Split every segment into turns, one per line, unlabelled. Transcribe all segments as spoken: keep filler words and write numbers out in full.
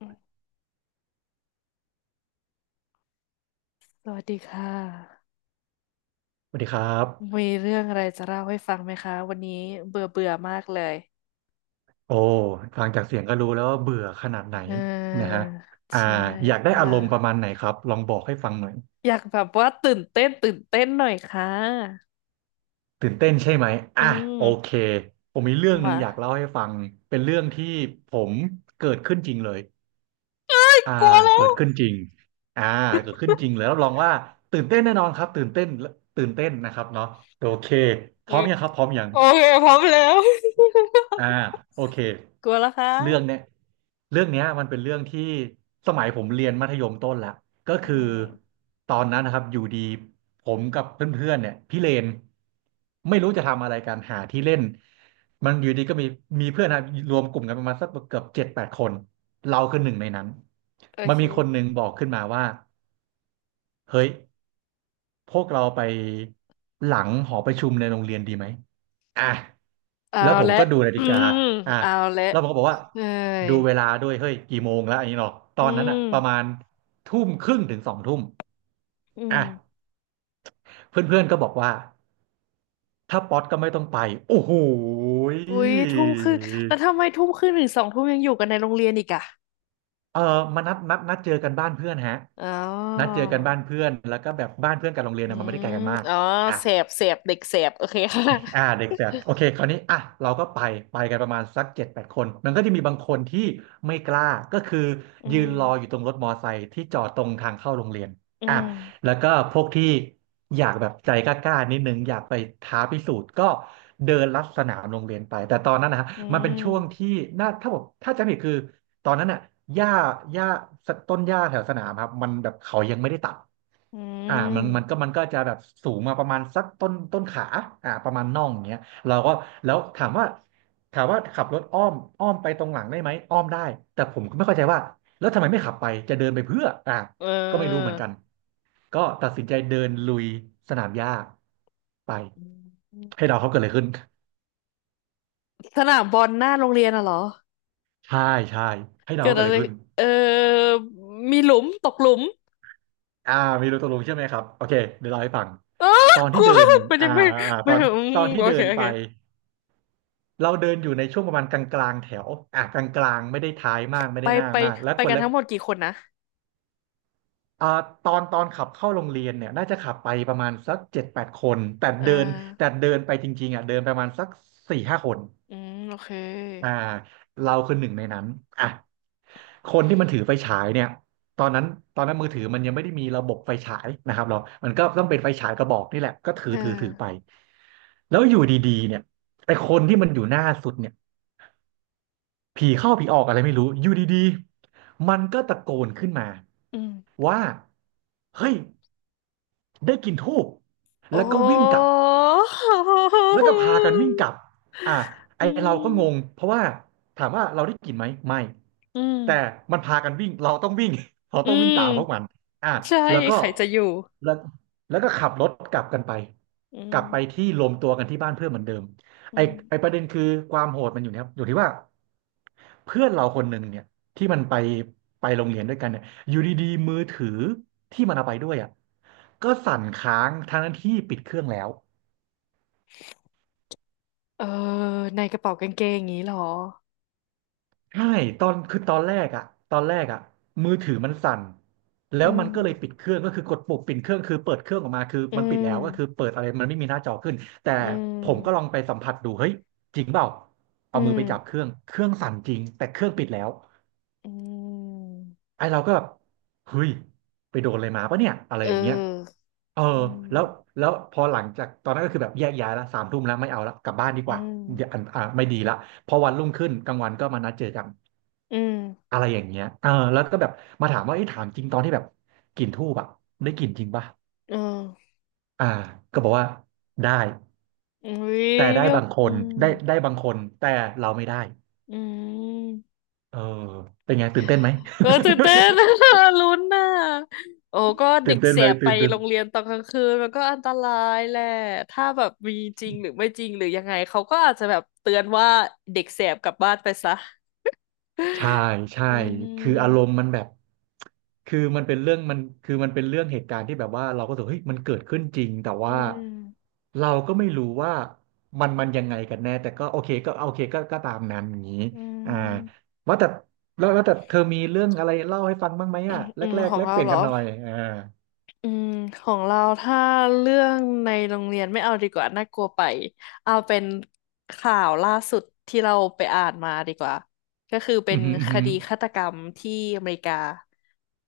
อืมสวัสดีค่ะ
สวัสดีครับ
มีเรื่องอะไรจะเล่าให้ฟังไหมคะวันนี้เบื่อเบื่อมากเลย
โอ้ฟังจากเสียงก็รู้แล้วว่าเบื่อขนาดไหน
เอ
นะฮะ
อ
อ่า
ใช่
อยากได้อา
มา
รมณ์ประมาณไหนครับลองบอกให้ฟังหน่อย
อยากแบบว่าตื่นเต้นตื่นเต้นหน่อยค่ะ
ตื่นเต้นใช่ไหม
อื
อ่ะโอเค
ม
ผมมีเรื่องหนึ่ง
มา
อยากเล่าให้ฟังเป็นเรื่องที่ผมเกิดขึ้นจริงเลยอ่า
กลัวแล้
เกิ
ว
ดขึ้นจริงอ่าเกิดขึ้นจริงเลยรับรองว่าตื่นเต้นแน่นอนครับตื่นเต้นตื่นเต้นนะครับเนาะโอเคพ
อื
ร้อม
ม
ยังครับพร้อมยัง
โอเคพร้อมแล้ว
อ่าโอเค
กลัวแล้วครั
เรื่อง
บ
เนี้ยเรื่องเนี้ยมันเป็นเรื่องที่สมัยผมเรียนมัธยมต้นละก็
อื
คือ
ม
ตอนนั้นนะครับอยู่ดีผมกับเพื่อนๆเนี่ยพี่เลนไม่รู้จะทำอะไรกันหาที่เล่นมันอยู่ดีก็มีมีเพื่อนนะรวมกลุ่มกันประมาณสักเกือบเจ็ดแปดคนเราคือหนึ่งในนั้น
โอ
มัน
เค
มีคนหนึ่งบอกขึ้นมาว่าเฮ้ยพวกเราไปหลังหอประชุมในโรงเรียนดีไหมอ่ะ
เอา
แล้วผม
ละ
ก็ดูนา
อื
ฬิกา
ม
อ่ะ
เอาละ
แล้วผมก็บอกว่า
เอ้ย
ดูเวลาด้วยเฮ้ยกี่โมงแล้วอันนี้เนาะต
อื
อนนั้นอ่ะ
ม
ประมาณทุ่มครึ่งถึงสองทุ่ม
อื
อ่ะ
ม
เพื่อนๆก็บอกว่าถ้าป๊อตก็ไม่ต้องไปโอ้โหย
อุ๊ยทุ่มครึ่งแล้วทำไมทุ่มครึ่งถึงสองทุ่มยังอยู่กันในโรงเรียนอีกอะ
เออมานัดนัดนัดเจอกันบ้านเพื่อนฮะ
อ๋อ
นัดเจอกันบ้านเพื่อนแล้วก็แบบบ้านเพื่อนกับโรงเรียน
อื
นะมันไม่ได้ไกล
ม
กันมาก
อ๋อ
อ่ะ
เสบเสบเด็กเสบโอเค ค่ะ
อ่าเด็กแฝดโอเคคราวนี้อ่ะเราก็ไปไปกันประมาณสักเจ็ดแปดคนมันก็จะมีบางคนที่ไม่กล้าก็คือ
อื
ยืน
ม
รออยู่ตรงรถมอไซค์ที่จอดตรงทางเข้าโรงเรียน
อื
อ่ะ
ม
แล้วก็พวกที่อยากแบบใจกล้าๆนิดนึงอยากไปท้าพิสูจน์ก็เดินลัดสนามโรงเรียนไปแต่ตอนนั้นนะฮะ
อื
มันเป็นช่วง
ม
ที่น่าถ้าผมถ้าจำไม่ผิดคือ ตอนนั้นอ่ะหญ้าหญ้าต้นหญ้าแถวสนามครับมันแบบเขายังไม่ได้ตัด
อื
อ่ามันมันก็
ม
มันก็จะแบบสูงมาประมาณสักต้นต้นขาอ่าประมาณน่องอย่างเงี้ยเราก็แล้วถามว่าถามว่าขับรถอ้อมอ้อมไปตรงหลังได้ไหมอ้อมได้แต่ผมก็ไม่เข้าใจว่าแล้วทำไมไม่ขับไปจะเดินไปเพื่ออ่า
เอ
ก็ไม่รู้เหมื
อ
อนกันก็ตัดสินใจเดินลุยสนามหญ้าไป
อื
ให้
ม
เดาเขาเกิดอะไรขึ้น
สนามบอลหน้าโรงเรียนอะเหรอ
ใช่ใช่ให้เดา
เกิ
ว่า
ด
เกิด
อะ
อะไร
ไร
ขึ้น
เออมีหลุมตกหลุม
อ่ามีรูตะลุงใช่ไหมครับโอเคเดี๋ยวเล่าให้ฟัง
เออ
ตอน
ก
ที่
ลัว
เดิน
ไม่ได้
อ่า
ไม่
อ่าต
ไม่
อน
อื
ตอ
ม
นที่
โอ
เดิ
เค
น
โอ
ไป
เค
เราเดินอยู่ในช่วงประมาณกลางๆแถวอ่ากลางๆไม่ได้ท้ายมากไม่
ไป
ได้หน้า
ไป
มากและ
ไป
คน
กัน
ละ
ทั้งหมดกี่คนนะ
อ่าตอนตอนขับเข้าโรงเรียนเนี่ยน่าจะขับไปประมาณสักเจ็ดแปดคนแต่
เออ
เดินแต่เดินไปจริงๆอ่ะเดินประมาณสักสี่ห้าคน
อืมโอเค
อ่าเราคือหนึ่งในนั้นอ่ะ คนที่มันถือไฟฉายเนี่ยตอนนั้นตอนนั้นมือถือมันยังไม่ได้มีระบบไฟฉายนะครับเรามันก็ต้องเป็นไฟฉายกระบอกนี่แหละก็ถือ
เอ
ถือถือไป
อ
แล้วอยู่ดีๆเนี่ยไอ้คนที่มันอยู่หน้าสุดเนี่ยผีเข้าผีออกอะไรไม่รู้อยู่ดีๆมันก็ตะโกนขึ้นมา
อืม
ว่าเฮ้ยได้กลิ่นธูป
โอ้
แล้วก็วิ่งกลับ แล้วก็พากันวิ่ง กลับอ่ะไอ
อื
เราก็งง
ม
เพราะว่าถามว่าเราได้กลิ่นไหมไม่
อื
แต่
ม
มันพากันวิ่งเราต้องวิ่ง เรา
อื
ต้องวิ่งตามพวกมัน
ม
อ่ะ
ใช่
แล้วก็
ใครจะอยู่
แล้วแล้วก็ขับรถกลับกันไป
อื
กลับไป
ม
ที่รวมตัวกันที่บ้านเพื่อนเหมือนเดิม
อื
ไอไอ
ม
ประเด็นคือความโหดมันอยู่นะครับอยู่ที่ว่าเพื่อนเราคนหนึ่งเนี่ยที่มันไปไปโรงเรียนด้วยกันเนี่ยอยู่ดีๆมือถือที่มันเอาไปด้วยอ่ะก็สั่นค้างทั้งที่ปิดเครื่องแล้ว
เออในกระเป๋ากางเกงอย่างนี้เหรอ
ใช่ตอนคือตอนแรกอะตอนแรกอะมือถือมันสั่นแล้
อื
วมั
ม
นก็เลยปิดเครื่องก็คือกดปุ่มปิดเครื่องคือเปิดเครื่องออกมาคือ
อื
มันปิดแล้วก็คือ
ม
เปิดอะไรมันไม่มีหน้าจอขึ้นแต่
อื
ผมก็ลอ
ม
งไปสัมผัสดูเฮ้ยจริงเปล่า
อื
เอามือไปจับเค
ม
รื่องเครื่องสั่นจริงแต่เครื่องปิดแล้ว
อืม
ไอ้เราก็แบบเฮ้ยไปโดนอะไรมาปะเนี่ยอะไร
เ
อย่างเงี้ย
ออ
เออ
อื
แล้ว
ม
แล้วพอหลังจากตอนนั้นก็คือแบบแยกย้ายละสามทุ่มแล้วไม่เอาละกลับบ้านดี
อื
กว่าเดี๋ยวอ่ะ
ม
อ่ะไม่ดีละพอวันรุ่งขึ้นกลางวันก็มานัดเจอกัน
อืม
อะไรอย่างเงี้ยเออแล้วก็แบบมาถามว่าไอ้ยถามจริงตอนที่แบบกลิ่นธูปอะได้กลิ่นจริงปะ
เออ
อ่าก็บอกว่าได้
อุ้ย
แต่ได้
ก็
บางค
อื
น
ม
ได้ได้บางคนแต่เราไม่ได้
อืม
เออเป็นไงตื่นเต้นไหม
เออตื่นเต้น ลุ้นน่ะโอ้ก็ เด็
ตื่น
ก
เต้น
แส
ไหม
บไป
ตื่นเต้น
โรงเรียนตอนกลางคืนมันก็อันตรายแหละถ้าแบบมีจริงหรือไม่จริงหรือยังไงเขาก็อาจจะแบบเตือนว่าเด็กแสบกลับบ้านไปซะ
ใช่ใช่
อื
คืออารม
ม
ณ์มันแบบคือมันเป็นเรื่องมันคือมันเป็นเรื่องเหตุการณ์ที่แบบว่าเราก็รู้สึกเฮ้ยมันเกิดขึ้นจริงแต่
อื
ว่า
ม
เราก็ไม่รู้ว่ามันมันยังไงกันแน่แต่ก็โอเคก็โอเคก็ก็ตามนั้นอย่างนี้
อื
อ่า
ม
ว่าแต่แล้วแล้วแต่เธอมีเรื่องอะไรเล่าให้ฟังบ้างไหมอ่ะ แร
อื
ก
ม
แร
ข
ก
อง
แลก
เรา
เปลี่ยน
เหรอ
กันหน่อยอ่า
อืมของเราถ้าเรื่องในโรงเรียนไม่เอาดีกว่าน่ากลัวไปเอาเป็นข่าวล่าสุดที่เราไปอ่านมาดีกว่าก็คือเป็
อื
น
อหืออือ
ค
หือ
ดีฆาตกรรมที่อเมริกา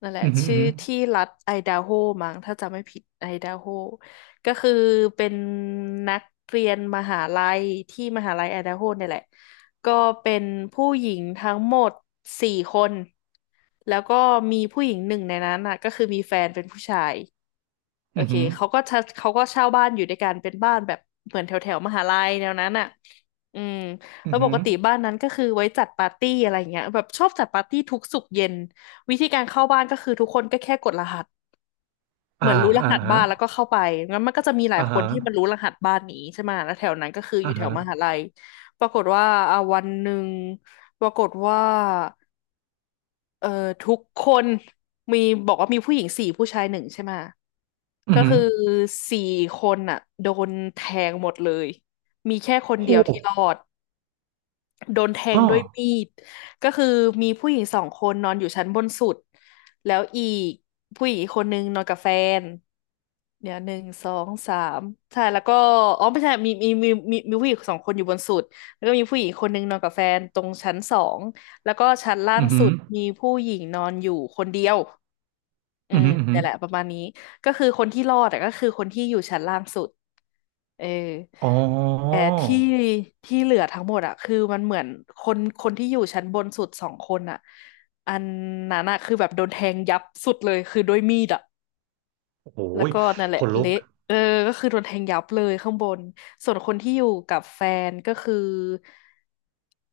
นั่นแหละ
อือหือ
ชื่อที่รัฐไอดาโฮมั้งถ้าจำไม่ผิดไอดาโฮก็คือเป็นนักเรียนมหาลัยที่มหาลัยไอดาโฮเนี่ยแหละ ก็เป็นผู้หญิงทั้งหมดสี่คนแล้วก็มีผู้หญิงหนึ่งในนั้นอ่ะก็คือมีแฟนเป็นผู้ชายโอ
อือ
เค
หือ
เขาก็เช่าเขาก็เช่าบ้านอยู่ด้วยกันเป็นบ้านแบบเหมือนแถวแถวมหาลัยแนวนั้นอ่ะอืม
อื
แล้
อ
วป
หือ
กติบ้านนั้นก็คือไว้จัดปาร์ตี้อะไรเงี้ยแบบชอบจัดปาร์ตี้ทุกศุกร์เย็นวิธีการเข้าบ้านก็คือทุกคนก็แค่กดรหัส เห
อ่า
มือนรู้ร
อ่า
หัสบ้า
ฮะ
นแล้วก็เข้าไปงั้นมันก็จะมีหลาย
อ่า
คน
ฮะ
ที่มันรู้รหัสบ้านนี้ใช่ไหมแล้วแถวนั้นก็คืออ
อ่า
ยู่แถ
ฮะ
วมหาลัยปรากฏว่าอ่าวันหนึ่งปรากฏว่าเอ่อทุกคนมีบอกว่ามีผู้หญิงสี่ผู้ชายหนึ่งใช่ไหม
อือ
ก็
หือ
คือสี่คนอ่ะโดนแทงหมดเลยมีแค่คน
โ
เดียวที่รอ
ห
ดโดนแท
อ้
ง
อ
ด้วยมีดก็คือมีผู้หญิงสองคนนอนอยู่ชั้นบนสุดแล้วอีกผู้หญิงอีกคนนึงนอนกับแฟน เดี๋ยวหนึ่งสองสามใช่แล้วก็อ๋อไม่ใช่มีมีมีมีมีผู้หญิงสองคนอยู่บนสุดแล้วก็มีผู้หญิงคนหนึ่งนอนกับแฟนตรงชั้นสองแล้วก็ชั้นล่าง
อือหื
สุ
อ
ดมีผู้หญิงนอนอยู่คนเดียวอื
อืม
ม
อม
แต่แหละประมาณนี้ก็คือคนที่รอดแต่ก็คือคนที่อยู่ชั้นล่างสุดเออ
อ๋อ
แต่ที่ที่เหลือทั้งหมดอะคือมันเหมือนคนคนที่อยู่ชั้นบนสุดสองคนอะอันนั้นอะคือแบบโดนแทงยับสุดเลยคือด้วยมีดอะ
โอ้โห
แล้วก็นั่นแห
ข
ละ
นลุก
เละเออก็คือโดนแทงยับเลยข้างบนส่วนคนที่อยู่กับแฟนก็คือ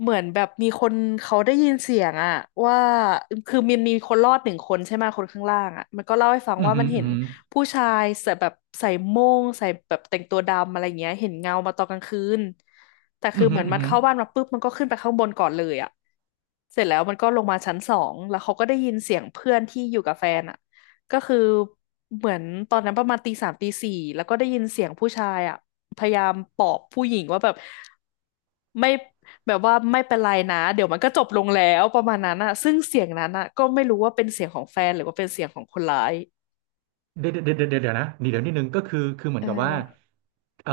เหมือนแบบมีคนเขาได้ยินเสียงอะว่าคือมีมีคนรอดหนึ่งคนใช่ไหมคนข้างล่างอะมันก็เล่าให้ฟัง
อืมอ
ว่า
หื
มั
ม
นเห็น
ออ
ผู้ชายใส่แบบใส่โม่งใส่แบบแต่งตัวดำอะไรเงี้ยเห็นเงามาตอนกลางคืนแต่
ื
คื
ม
อ
อ
เห
หื
มื
อ
อน
อือือ
มัน
อืหือ
เข้าบ้านมาปุ๊บมันก็ขึ้นไปข้างบนก่อนเลยอะเสร็จแล้วมันก็ลงมาชั้นสองแล้วเขาก็ได้ยินเสียงเพื่อนที่อยู่กับแฟนอะ ก็คือเหมือนตอนนั้นประมาณตีสามตีสี่แล้วก็ได้ยินเสียงผู้ชายอ่ะพยายามปลอบผู้หญิงว่าแบบไม่แบบว่าไม่เป็นไรนะเดี๋ยวมันก็จบลงแล้วประมาณนั้นอ่ะซึ่งเสียงนั้นอ่ะก็ไม่รู้ว่าเป็นเสียงของแฟนหรือว่าเป็นเสียงของคนร้าย
เดี๋ยวเดี๋ยวเดี๋ยวเดี๋ยวเดี๋ยวนะนี่เดี๋ยวนิดนึงก็คือคือเหมือ
เออ
นกับว่าเอ่อ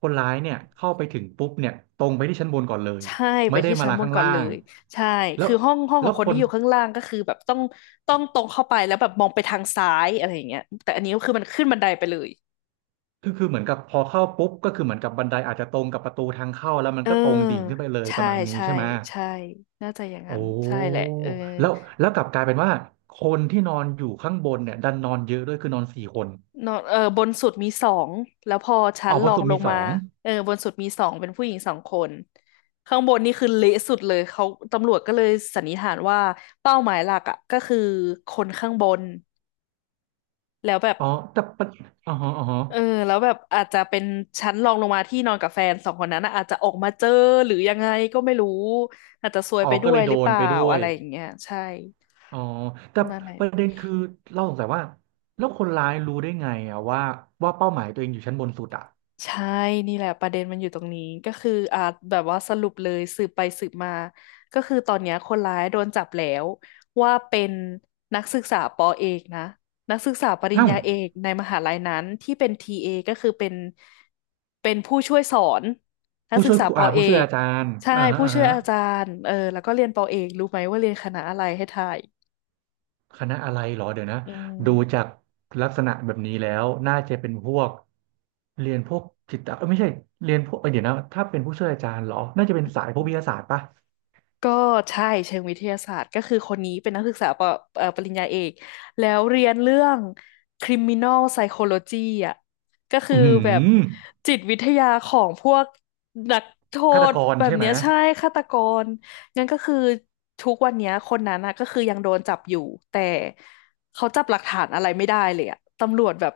คนร้ายเนี่ยเข้าไปถึงปุ๊บเนี่ยตรงไปที่ชั้นบนก่อนเลย
ใช่ไป
ไม่ได้
ที่
มา
ชั้น
ลา
บน
ข้าง
ก่อน
ล่า
เล
ง
ยใช่
แล้ว
คือห้องห้องข
แล้
อ
ว
งคน
ค
ที่
น
อยู่ข้างล่างก็คือแบบต้องต้องตรงเข้าไปแล้วแบบมองไปทางซ้ายอะไรอย่างเงี้ยแต่อันนี้ก็คือมันขึ้นบันไดไปเลย
คือคือเหมือนกับพอเข้าปุ๊บก็คือเหมือนกับบันไดอาจจะตรงกับประตูทางเข้าแล้วมัน
เออ
ก็ตรงดิ่งขึ้นไปเลยป
ใช่
ระมาณนี้
ใช่
ใช่ไหม
ใช่น่าจะอย่างนั้
โอ้
นใช่แหละเออ
แล้วแล้วกลับกลายเป็นว่า คนที่นอนอยู่ข้างบนเนี่ยดันนอนเยอะด้วยคือนอนสี่คน
นอนเออบนสุดมีสองแล้วพอชั้น
เอาบ
รอ
น
ง
สุด
ล
มี
ง
ส
มา
อง
เออบนสุดมีสองเป็นผู้หญิงสองคนข้างบนนี่คือเละสุดเลยเขาตำรวจก็เลยสันนิษฐานว่าเป้าหมายหลักอ่ะก็คือคนข้างบนแล้วแบบ
อ๋อแต่ประอ๋อฮะอ๋อฮะ
เออแล้วแบบอาจจะเป็นชั้นรองลงมาที่นอนกับแฟนสองคนนั้นนะอาจจะออกมาเจอหรือยังไงก็ไม่รู้อาจจะซวย
อ๋
ไป
อ
ด้
ก็
ว
เล
ย
ย
ห
โด
รือเป
น
ล่า
ไปด้ว
อะ
ย
ไรอย่างเงี้ยใช่
อ๋อแต่
นั่นแหละ
ประเด็นคือเราสงสัยว่าแล้วคนร้ายรู้ได้ไงอะว่าว่าเป้าหมายตัวเองอยู่ชั้นบนสุดอะ
ใช่นี่แหละประเด็นมันอยู่ตรงนี้ก็คืออ่าแบบว่าสรุปเลยสืบไปสืบมาก็คือตอนเนี้ยคนร้ายโดนจับแล้วว่าเป็นนักศึกษาปอเอกนะนักศึกษาปริญ
เอ้า
ญาเอกในมหาลัยนั้นที่เป็นทีเอก็คือเป็นเป็นผู้ช่วยสอนนัก
ผู้
ศึ
ช่
ก
วย
ษา
ครู
ปอ
อ่า
เอ
ผู้ช่วย
ก
อาจารย์
ใช่
อ่าฮะ
ผู้
อ่า
ช่วย
ฮะ
อาจารย์เออแล้วก็เรียนปอเอกรู้ไหมว่าเรียนคณะอะไรให้ทาย
คณะอะไรเหรอเดี๋ยวนะ
อื
ดูจาก
ม
ลักษณะแบบนี้แล้วน่าจะเป็นพวกเรียนพวกจิตเอ้ยไม่ใช่เรียนพวกเอ้ยเดี๋ยวนะถ้าเป็นผู้ช่วยอาจารย์เหรอน่าจะเป็นสายพวกวิทยาศาสตร์ปะ
ก็ใช่เชิงวิทยาศาสตร์ก็คือคนนี้เป็นนักศึกษาปเอ่อปริญญาเอกแล้วเรียนเรื่อง คริมินอล ไซโคโลจี อ่ะก็คื
อื
อแบบ
มห
จิตวิทยาของพวกนักโท
ฆาต
ษ
กร
แบบ
ใช่ไหม
เนี้ยใช่ฆาตกรงั้นก็คือทุกวันเนี้ยคนนั้นนะก็คือยังโดนจับอยู่แต่เขาจับหลักฐานอะไรไม่ได้เลยอะตำรวจแบบ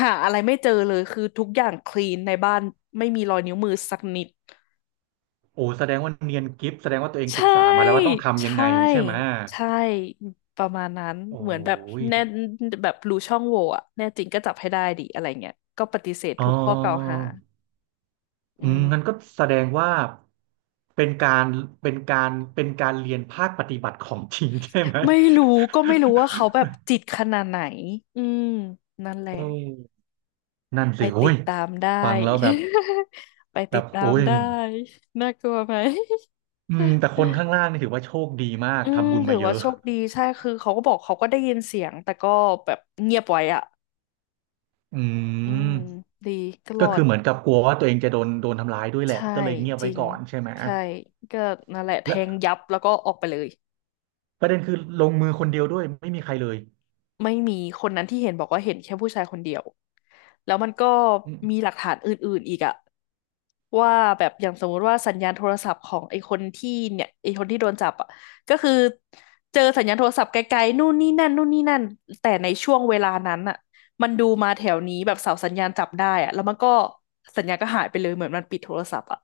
หาอะไรไม่เจอเลยคือทุกอย่างคลีนในบ้านไม่มีรอยนิ้วมือสักนิด
โอ้แสดงว่าเนียนกิฟแสดงว่าตัวเองศึ
ใช่
กษามาแล้วว่าต้องทำยัง
ใช่
ไงใช่ไหม
ใช่ประมาณนั้น
โอ้
เหมือนแบบ
ย
แน่แบบรู้ช่องโหว่อะแน่จริงก็จับให้ได้ดิอะไรเงี้ยก็ปฏิเสธ
อ๋อ
ทุกข้อกล่าวหาอื
อืมงั้น
ม
ก็แสดงว่าเป็นการเป็นการเป็นการเรียนภาคปฏิบัติของจริงใช่ไหม
ไม่รู้ก็ไม่รู้ว่าเขาแบบจิตขนาดไหนอืมนั่นแห ละ
อืมนั่น
ไป
สิโอ้
ติด
ย
ตามได้
ฟังแล้วแบบ
ไป
แบ
ติด
บ
ตา
โอ้
ม
ย
ได้น่ากลัวไหม
อืมแต่คนข้างล่างนี่ถือว่าโชคดีมาก
อืม
ทำบุญ
ถื
มา
อ
เย
ว่า
อะ
โชคดีใช่คือเขาก็บอกเขาก็ได้ยินเสียงแต่ก็แบบเงียบไว้อะ
อื
อืม
ม
ดีก็ร
ก็
อ
คื
ด
อเหมือนกับกลัวว่าตัวเองจะโดนโดนทำร้ายด้วยแหละ
ใช่
ก็เลยเงียบ
จ
ไว้
ริง
ก่อนใช่ไหม
ใช่ก็นั่นแหละแทง
และ
ยับแล้วก็ออกไปเลย
ประเด็นคือลงมือคนเดียวด้วยไม่มีใครเลย
ไม่มีคนนั้นที่เห็นบอกว่าเห็นแค่ผู้ชายคนเดียวแล้วมันก็
อื
มีห
ม
ลักฐานอื่นๆอีกอะว่าแบบอย่างสมมุติว่าสัญญาณโทรศัพท์ของไอ้คนที่เนี่ยไอ้คนที่โดนจับอะก็คือเจอสัญญาณโทรศัพท์ไกลๆนู่นนี่นั่นนู่นนี่นั่นแต่ในช่วงเวลานั้นอะมันดูมาแถวนี้แบบเสาสัญญาณจับได้อะแล้วมันก็สัญญาณก็หายไปเลยเหมือนมันปิดโทรศัพท์อะ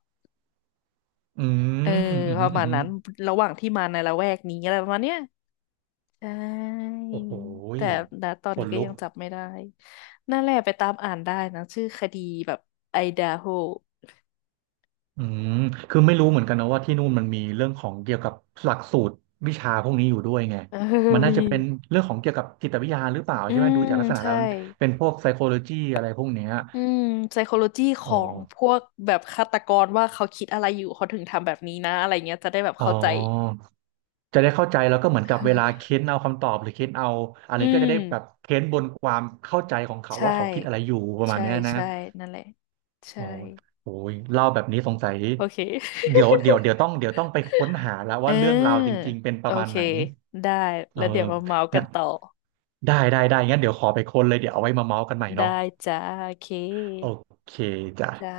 อื
เออ
มอืม
ประ
อื
มาณ
ม
นั้นระหว่างที่มาในละแวกนี้อะไรประมาณเนี้ยใช่
โอ้โหย
แต่ณตอน
ข
นี้
น
ก็
ลุ
ยั
ก
งจับไม่ได้นั่นแหละไปตามอ่านได้นะชื่อคดีแบบไอดาโฮ
อืมคือไม่รู้เหมือนกันนะว่าที่นู่นมันมีเรื่องของเกี่ยวกับหลักสูตรวิชาพวกนี้อยู่ด้วยไง
เออ
มัน น่า
มี
จะเป็นเรื่องของเกี่ยวกับจิตวิทยาหรือเปล่า
อื
ใช่ไหม
ม
ดูจากลักษณะ
ใช่
แล้วเป็นพวก psychology อะไรพวกเนี้ย
อืม พี เอส ซี เอช โอ จีข
อ๋อ
องพวกแบบฆาตกรว่าเขาคิดอะไรอยู่เขาถึงทำแบบนี้นะอะไรเงี้ยจะได้แบบ
อ๋อ
เข้าใจ
จะได้เข้าใจแล้วก็เหมือนกับเวลาเค้นเอาคำตอบหรือเค้นเอาอัน
อื
นี้ก็จะ
ม
ได้แบบเค้นบนความเข้าใจของเขา
ใช่
ว่าเขาคิดอะไรอยู่ประมาณ
ใช่
เนี้ยนะ
ใช่นั่นแหละ
อ๋
ใช่
อโอ้ยเล่าแบบนี้สงสัย
โอเค
เดี๋ยวเดี๋ยวเดี๋ยวต้องเดี๋ยวต้องไปค้นหาแล้ว
เ
ว่าเรื่องราวจ
ออ
ริงๆ เป็นป
โอ
ระมาณ
เค
ไหน
ได้
เอ
แล้
อ
วเดี๋ยวมาเมาส์กั
งั้
น
น
ต่อ
ได้ได้ได้งั้นเดี๋ยวขอไปค้นเลยเดี๋ยวเอาไว้มาเมาส์กันใหม่
ได้
เนาะ
จ้าโอเค
โอเคจ้ะ
จ้า